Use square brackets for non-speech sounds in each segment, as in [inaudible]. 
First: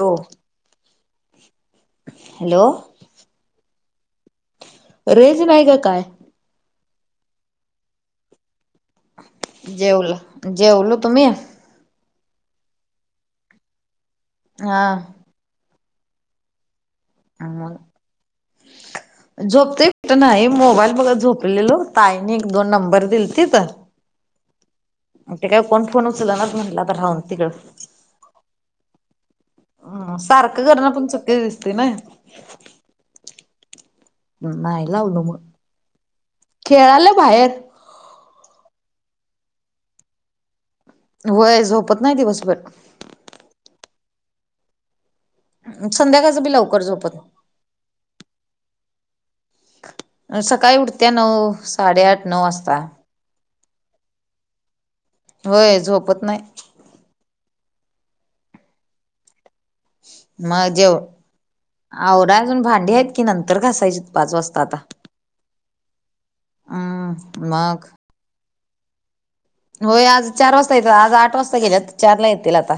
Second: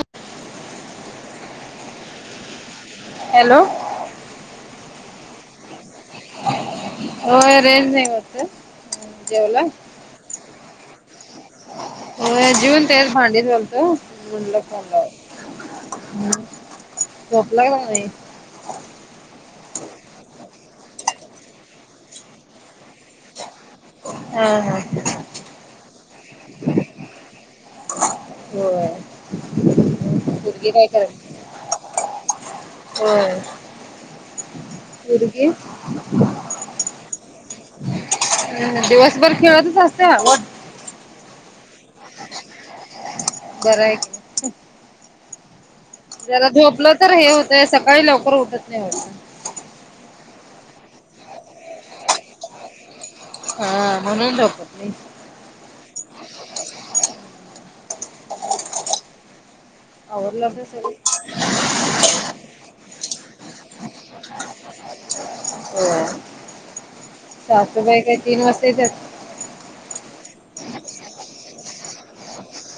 हो. Hello hello range नाही का काय? हो रेज नाही वाटत जेवला जेवलो, जेवलो तुम्ही? हो जीवन तेच भांडी घालतो म्हणलं कॉल हा लाववा हम् हा मंग झोपते भेट नाही मोबाईल बघा झोपलेलो ताईने एक दोन नंबर दिलेती तर हा हा ग ते काय कोण फोन उचलना म्हणल तर राहुदे तिकड हो हम सारखं करण पण करायली चुकीच दिसते ना होय नाही लावल मग, पोरगी खेळालं बाहेर हम् दिवसभर खेळतच असत्या होय झोपत नाही दिवसभर कर ये की संध्या जरा झोपलं तर हे होतंय सकाळी लवकर उठत नाही सकाळी उठत्या नऊ साडेआठ नऊ वाजता हा म्हणून झोपत नाई. होय झोपत नाही. आवरला का सगळ? आवराय अजून भांडी आहेत की नंतर घासायची पाच वाजता आता हो हम्म मग सासुबाई काय तीन वाजता येतात. होय आज चार वाजता येत आज आठ वाजता गेल्या चारला येतील आता.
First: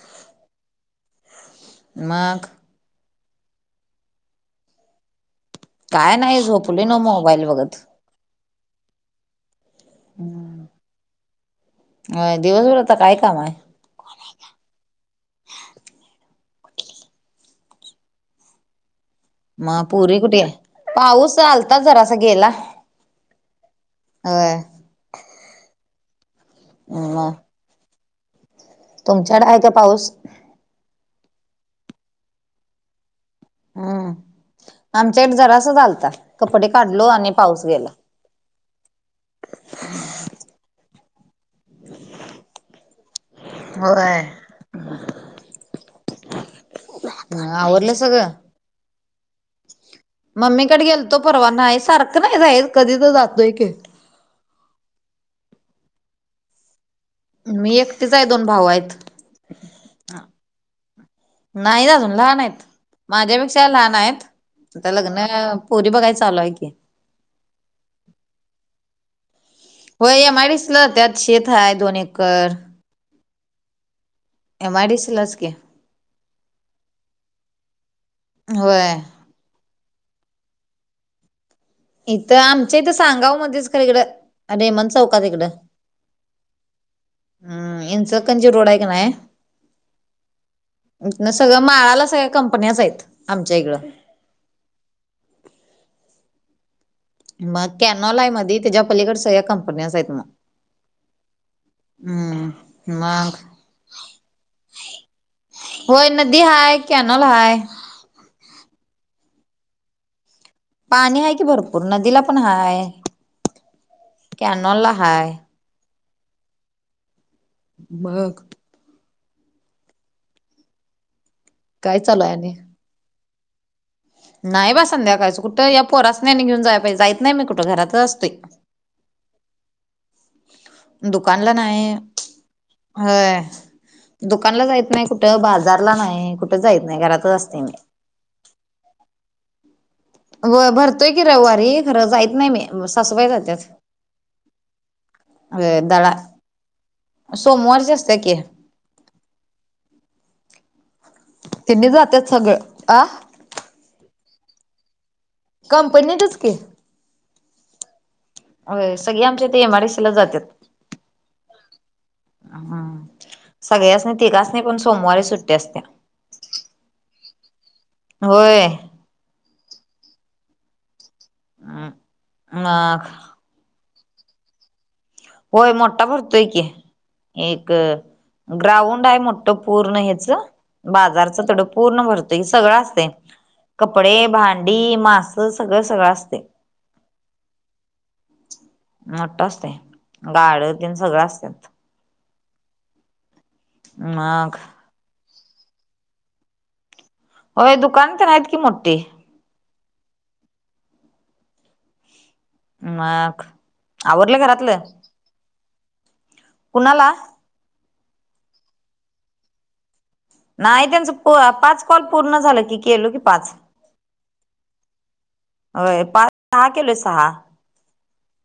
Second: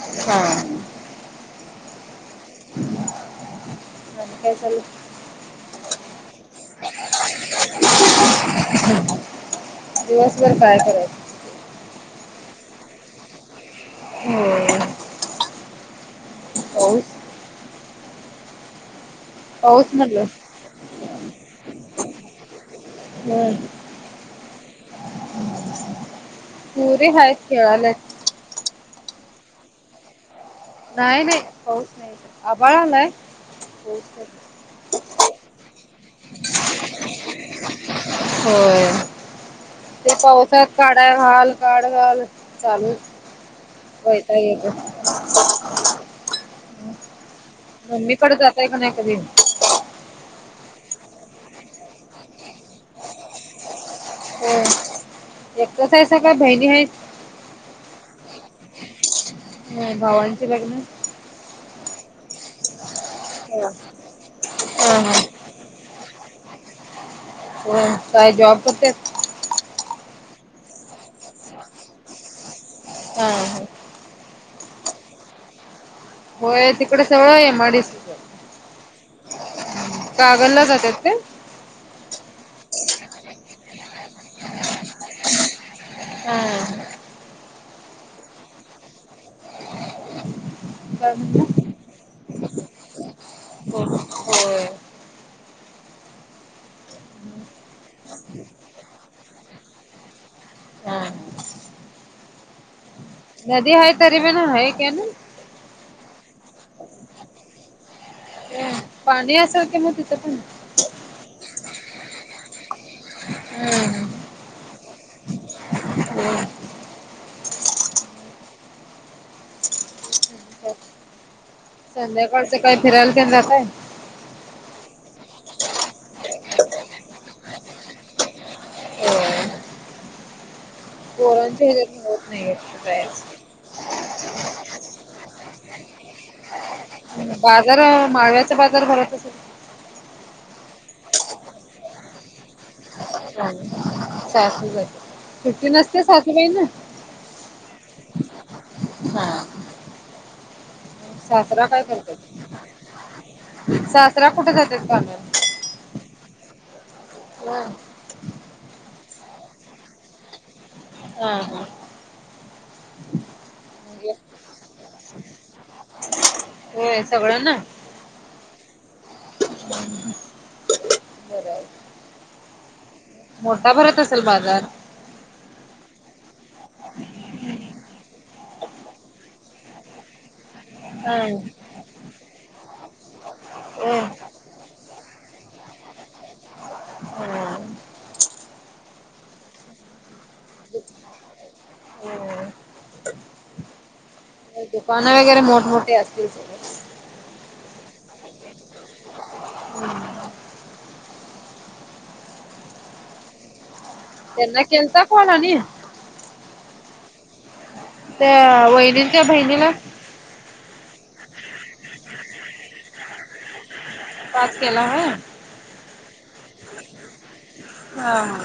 हा मघ काय चाललय? काय नाही झोपले न मोबाईल बगत. दिवसभर काय करायचं. हो दिवसभर आता काय काम आहे. हम्म पाऊस मग पाऊस पोरगी म्हटलं कुठे आहे? पाऊस आलत जरासा गेला हम्. अ वाय पूरे हा खेळला. तुमच्याकड आहे का पाऊस नाही नाही होऊच नाही आबाळ आलाय. पाऊस हम्म नाही आमच्याकड जरास आलत कपडे काढलो आणि पाऊस गेला होय ते पावसात काढा घाल काढ घाल चालू होय वैताग एकाच. ह आवरलं सगळं. मम्मीकडे जाताय का नाही कधी मम्मीकडे गेल तो परवा नाही सारखं नाही जाईल कधी तर जातोय क हम एकच आहे स का बहिणी आहे. मी एकटीच आहे दोन भाऊ आहेत. ह भावांचे लग्न. नाही अजून लहान आहेत माझ्यापेक्षा हा लहान आहेत आता हा लग्नाला. पोरी बघाय चालू हाय की. हो काय जॉब करते हो यामाईडिसि जात्यात शेत आहे दोन एकर. हा एमआयडीसीलाच की. होय तिकडे सवळय एम आईडिसिंचा. होय. कागल ला जातात ते इथं आमच्या इथं सांगाव मध्येच खर इकडं रेमन चौकात तिकडं हम. हम्म यांचकची रोड आहे का नाही काय म्हणला सगळं माळाला सगळ्या कंपन्याच आहेत आमच्या इकडं हो. मग कॅनॉल आहे मध त्याच्या पलीकड सगळ्या कंपन्याच आहेत मग. हम् म मग. नदी आहे तरी बी गण आहे कॅनाल. होय नदी हाय कॅनल हाय. ना पाणी असेल किं म तिथं पण पाणी आहे की भरपूर नदीला पण हाय. हम् कॅनोला हाय. बघ. काय चालू आहे आणि? संध्याकाळचं काय फिरायला तेन जाताय? नाही बा संध्याकाळचं,, कुठं या पोरास आणीनघेऊन जाय पाहिजे, जाय्तच नाही मी कुठं, घरातच असतोय. दुकानला पोरांच्या नाही,, ह्याच्यात होत नाही जायचं होय, दुकानला जायत नाही कुठं? बाजारला नाही कुठ? जाईत नाई, बाजार, माळव्याचा बाजार भरत असलऽ वय भरतोय की रविवारी,, खरं जायत नाही मी, सासूबाई जात्यात सासूबाई,,, सुट्टी नसत्या दळा सासूबाई ना? सोमवारची आसत्या की. हां, सासरा काय त्यांनी करतात? जात्यात सगळं आ सासरा कुठे जातात कानाऽ कंपनीतच की. होय, अ, सगळे आमच्या इथे एम आय डि सी लाच जात्यात. हा, हा, हम्म,, सगळ्यासनी तिघासनि पण सोमवारी सुट्टी असत्या. होय, सगळा नां. होय, हम्,, मग, मोटा भरत असल बाजार? होय,, मोठा भरतोय कि. एक, ग्राउंड आहे मोठं पूर्ण ह्याच,, बाजारच थोडंऽ पूर्ण भरतोय, सगळं असतय. कपडे, भांडी, मास सगळं, सगळं असतय. हा मोठ असतय,, गाड तन सगळं असतात. हम्, मग? दुकान ंवगैरे मोठमोठे असतील? होय, दुकान तर हाईत की मोठीे. मग? आवरलं येना घरातलं केलता कॉल आती? कोुणाला? त्या वहिनिन त्या बहिणीला. नाही, त्यांचं पाच कॉल पूर्ण झालं की, केलो की पाच. पाच केला होय,, वय पाच,, सहा केलोय सहा. हां,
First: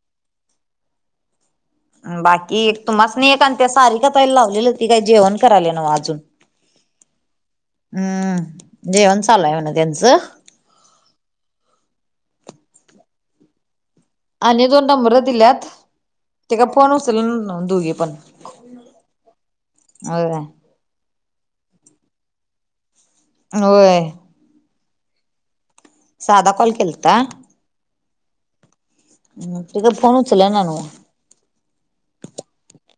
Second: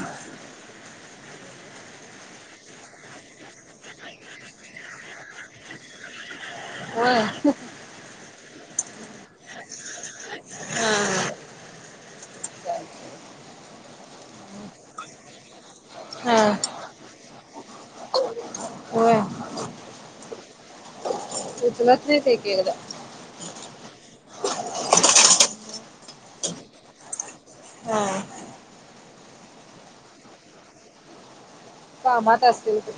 बाकी एक तुम्हासनी एक आणि त्या सारीका ताईला लावलेलो, ती काय जेवण करायले नवं अजूनऽ होय, हम्म,, जेवण चालूय म्ह ना त्यांचं,, हा आणि दोन नंबरं दिल्यात,, हा ते काय फोन उछलना दोघ पणऽ होय होय, उचलत नाहीत एक कथा. होय, साध काॉल केलता,, हा, तिज फोन उचलना नवं. कामात असतील ते,,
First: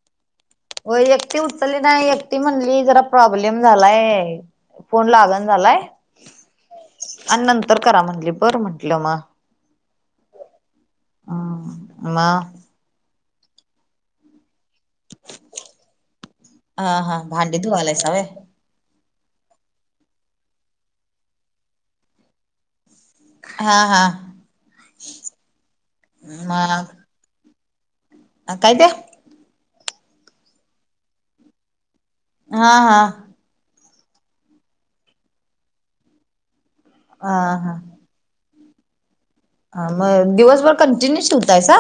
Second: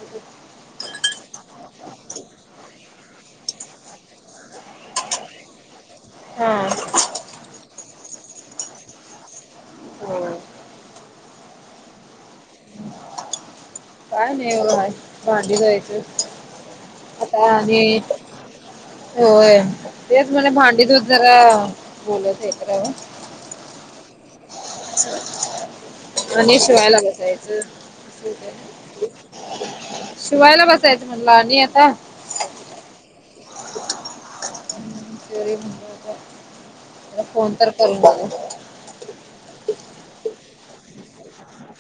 हो एकटी उचलली नाही एकटी म्हणली जरा प्रॉब्लेम झालाय फोन लागण झालाय हम् आणि नंतर करा म्हणली बरं म्हंटलं मग होय हम आ काय नाहीय भांडी धुवायची हा हा आता भांडी आणि धुवालायसा व्हय होय तेच म्हला भांडी दूध जरा बोलत आहे तर हा हा आणि शिवायला बसायचं अ कायत्या शिवायला बसायचं म्हटलं आणि आता हा हा तेरी ला हा फोन तर हा करू म हा मग दिवसभर कंटिन्यू शिवतायसा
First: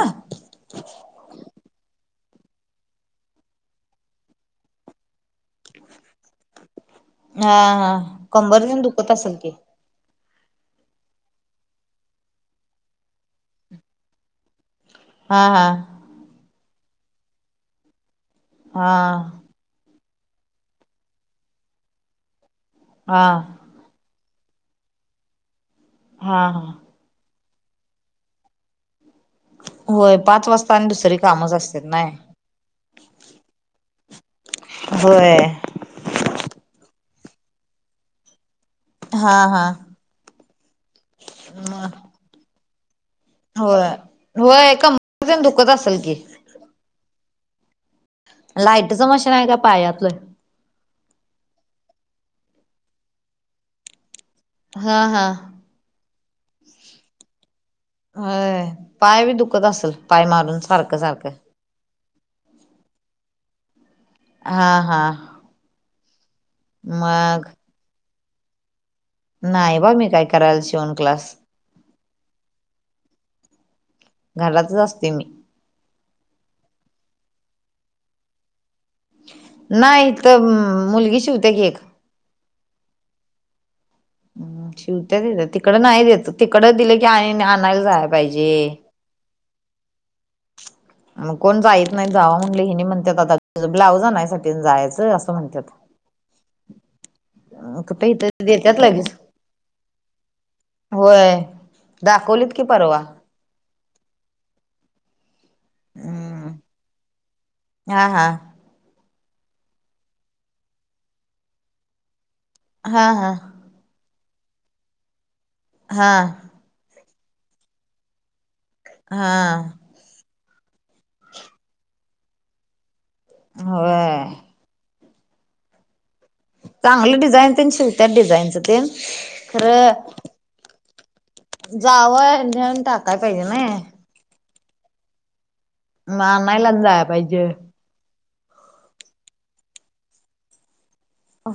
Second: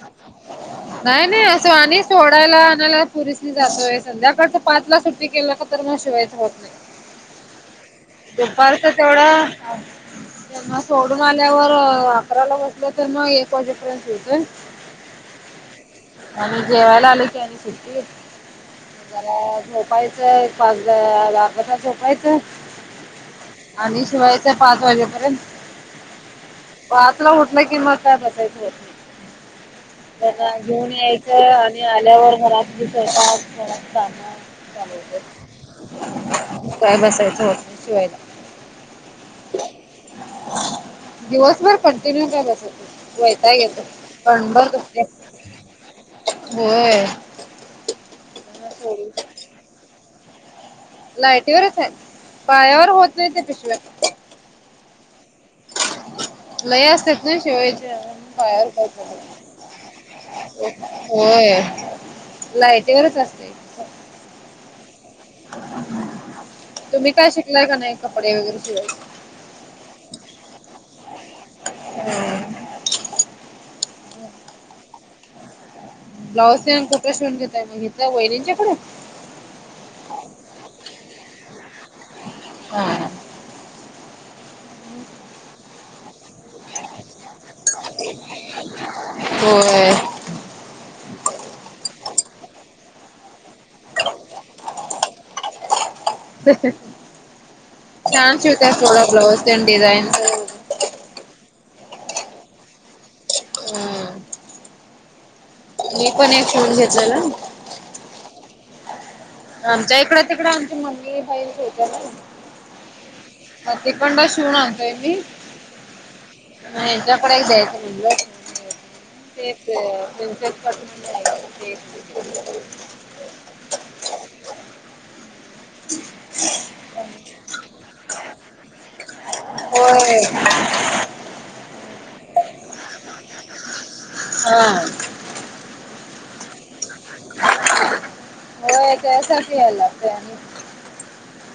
नाही नाही असो आणि सोडायला आणायला पोरीसली जातोय संध्याकाळच पाचला सुट्टी केलं का तर म [unintelligible] शिवाय तर होत नाही. हा हा कंबर तेन दुपारच दुखत असेल तेवढा की तेव्हा सोडून आल्यावर अकराला बसलं तर मग एक वाजे पर्यंत शिवतोय हा हा आणि जेवायला आलो की आणि सुट्टीला हा जरा [unintelligible] झोपायचं [unintelligible] गता झोपायचं हा आणि शिवायचय पाच वाजेपर्यंत हा हा पाचला उठला कि नाय बसायचं होत व्हय पाच तर वाजता आणि घेऊन दुसरी यायचं कामच आणि असत्यात नाय आल्यावर घरातील स्वयंपाक घरात काम चालू होय होतात. काय बसायचं होत नाही शिवायच हा हा दिवसभर कन्टिन्यू नाही बसायच वैताग येतो कंबर दुखते. क [unintelligible] दुःखत असल की? व्हय लाईटचं मशीनय का पायातलं? लायटीवरच आहे पायावर होत नाही त्याच्याशिवाय हा हा लय असतेत ना शिवायचे होय पायावर पाय काय बी दुखत असेल पाय मारून [unintelligible] सारखं सारखं होय नाही तिकडंच असते हा हा तुम्ही काय मग शिकलाय का नाही कपडे वगैरे शिकवायचं? नाही हो मी काय करायला शिवण क्लास [inaudible] हम् घरातच असते मी ब्लाऊज ते कुठं शिवून घेताय इथं वहिनीच्याकडं? नाही तर मुलगी शिवते की एक हा हम शिवत्यात इथं तिकड नाही द्यायचं तिकड दिलं की आणायला जाय पाहिजे होय मग कोण जायीत नाही जावा म्हणलं हिणीं म्हणतात आता ब्लाऊज आणायसाठी जायचं असं म्हणतात [inaudible] कुठे इथ छान देतात शिवतात थोडा लगेच ब्लाऊज डिझाईनच होय दाखवलीत की परवा मी पण एक हम्म शिवून घेतलेलं हा हा आमच्या इकड तिकडे आमच्या मम्मी आई शिवतात ना हा हा ह तिकंड शिवून आणतोय मी हां हिच्याकडे एक द्यायचं म्हणलं हा तेच त्यां [unintelligible] क [unintelligible] [inaudible] होय चांगलं डिझाईनच ते शिवतात डिझाईनच ते खरं होय जावं नेहून टाकाय पाहिजे नय हा म आणायला जाय पाहिजे हो त्या साठी यायला लागतय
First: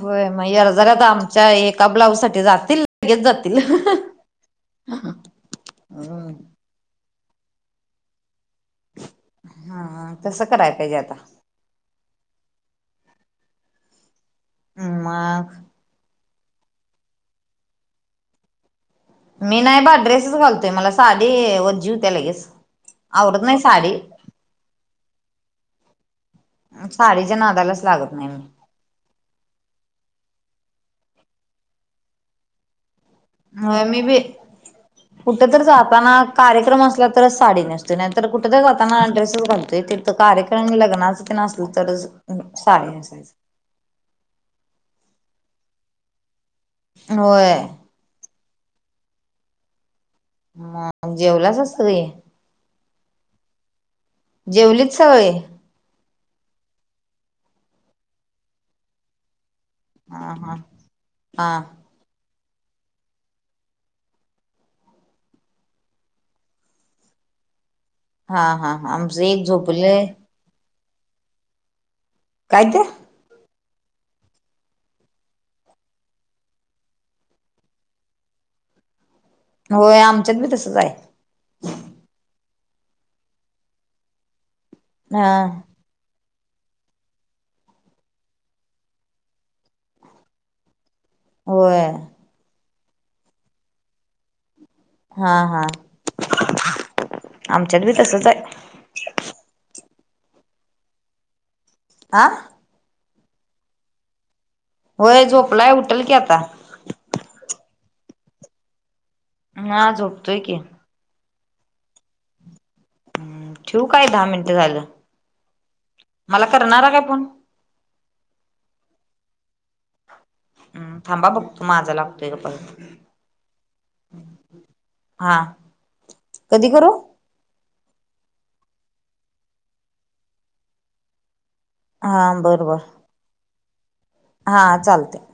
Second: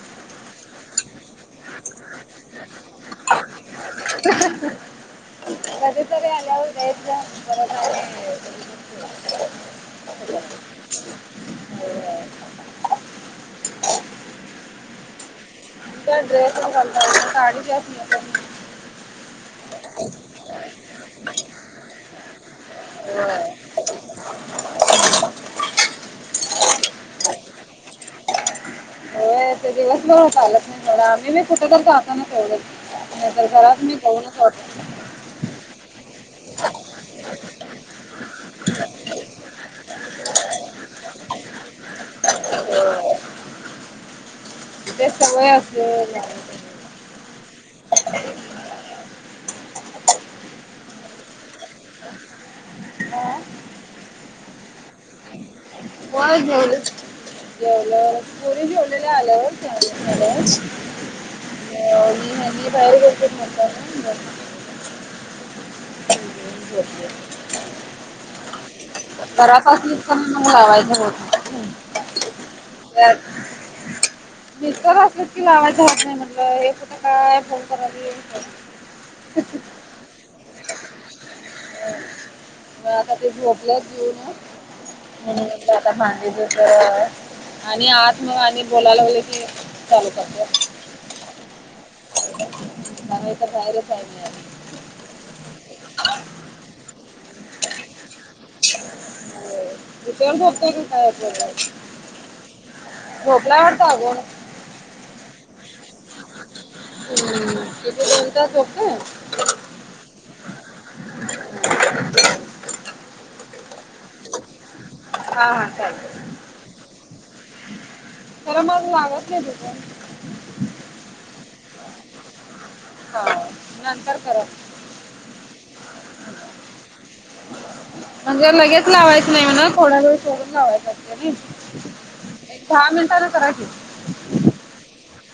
होय मग यर्जारऱ्या आमच्या एका ब्लाऊज साठी जातील. लगेच जातील. [inaudible] कध तररी आल्या वर [unintelligible] हा तसं करायला पाहिजे आता. ह मग. त्याड्रेस तरी घालता येते साडी काय मी नाही बा ्रेसेस घालतोय मला साडी वजी व्हत्या लगेच. अड नाही साडी. साडीच्या नादालाच लागत नाही मी. होय ते दिवस बर चालत नाही सोडा मी कुठेेतरी गाताना तेवड नाही तर घराच होय मी बी गाऊनच वापरतोय. कुठ तररी जाताना कार्यक्रम असल्या तरच साडी नेसतेय नाहीतर कुठे तर जाताना ड्रेसेस घालतोय ते. कार्यक्र लग्नाच तेन आसल तरच साडी नेसायच. ते सवय असल्या वर होय. [inaudible] ह जेवलाच असत की. जेवलीच सगळे. हो जेवलं जेवलं पुोरीे जेवलेलं आलंवर. हा हा हा. हणी बाहेर गेलेतत म्हताना हम्. आहे हा हा आमचं एक झोपलंय म आवाज नाही बत काय ते. ह [unintelligible] निसत असल की लावायचं होत नाही म्हटलं हे कुठं काय फोन करायवी हे वि अच्छा [unintelligible] होय आमच्यात बी तसच आहे. म आता ते झोपल्याच जेऊन हा म्हणून म्हटलं भां तर आणि आत मग आणि बोलायला कि चालू करत्यात. होय. घराच्या बाहेरच आहे मी आजून. हा हा आमच्यात बी तसच आहे. कठेवर भत काय आ. झोपलाय वाडत आजून. होय झोपलाय उठेल की आता. हम्म किती दोन तास झोपतोय. ना झोपतोय की. हम्म ठेव काय दहा मिनिटं झालं. हा हा चालंय मला करणारा काय तर फोन खरं मग लागत नाही रिटर्न. हम् थांबा बघ तो माझा लागतोय का परत. हा नंतर करा. हा कधी करू. म्हणजे लगेच लावायच नाही म्हणा थोड्या वेळ सोडून लावायचा. हा बर एक बर दहा मिनटने करा की. हा चालतय.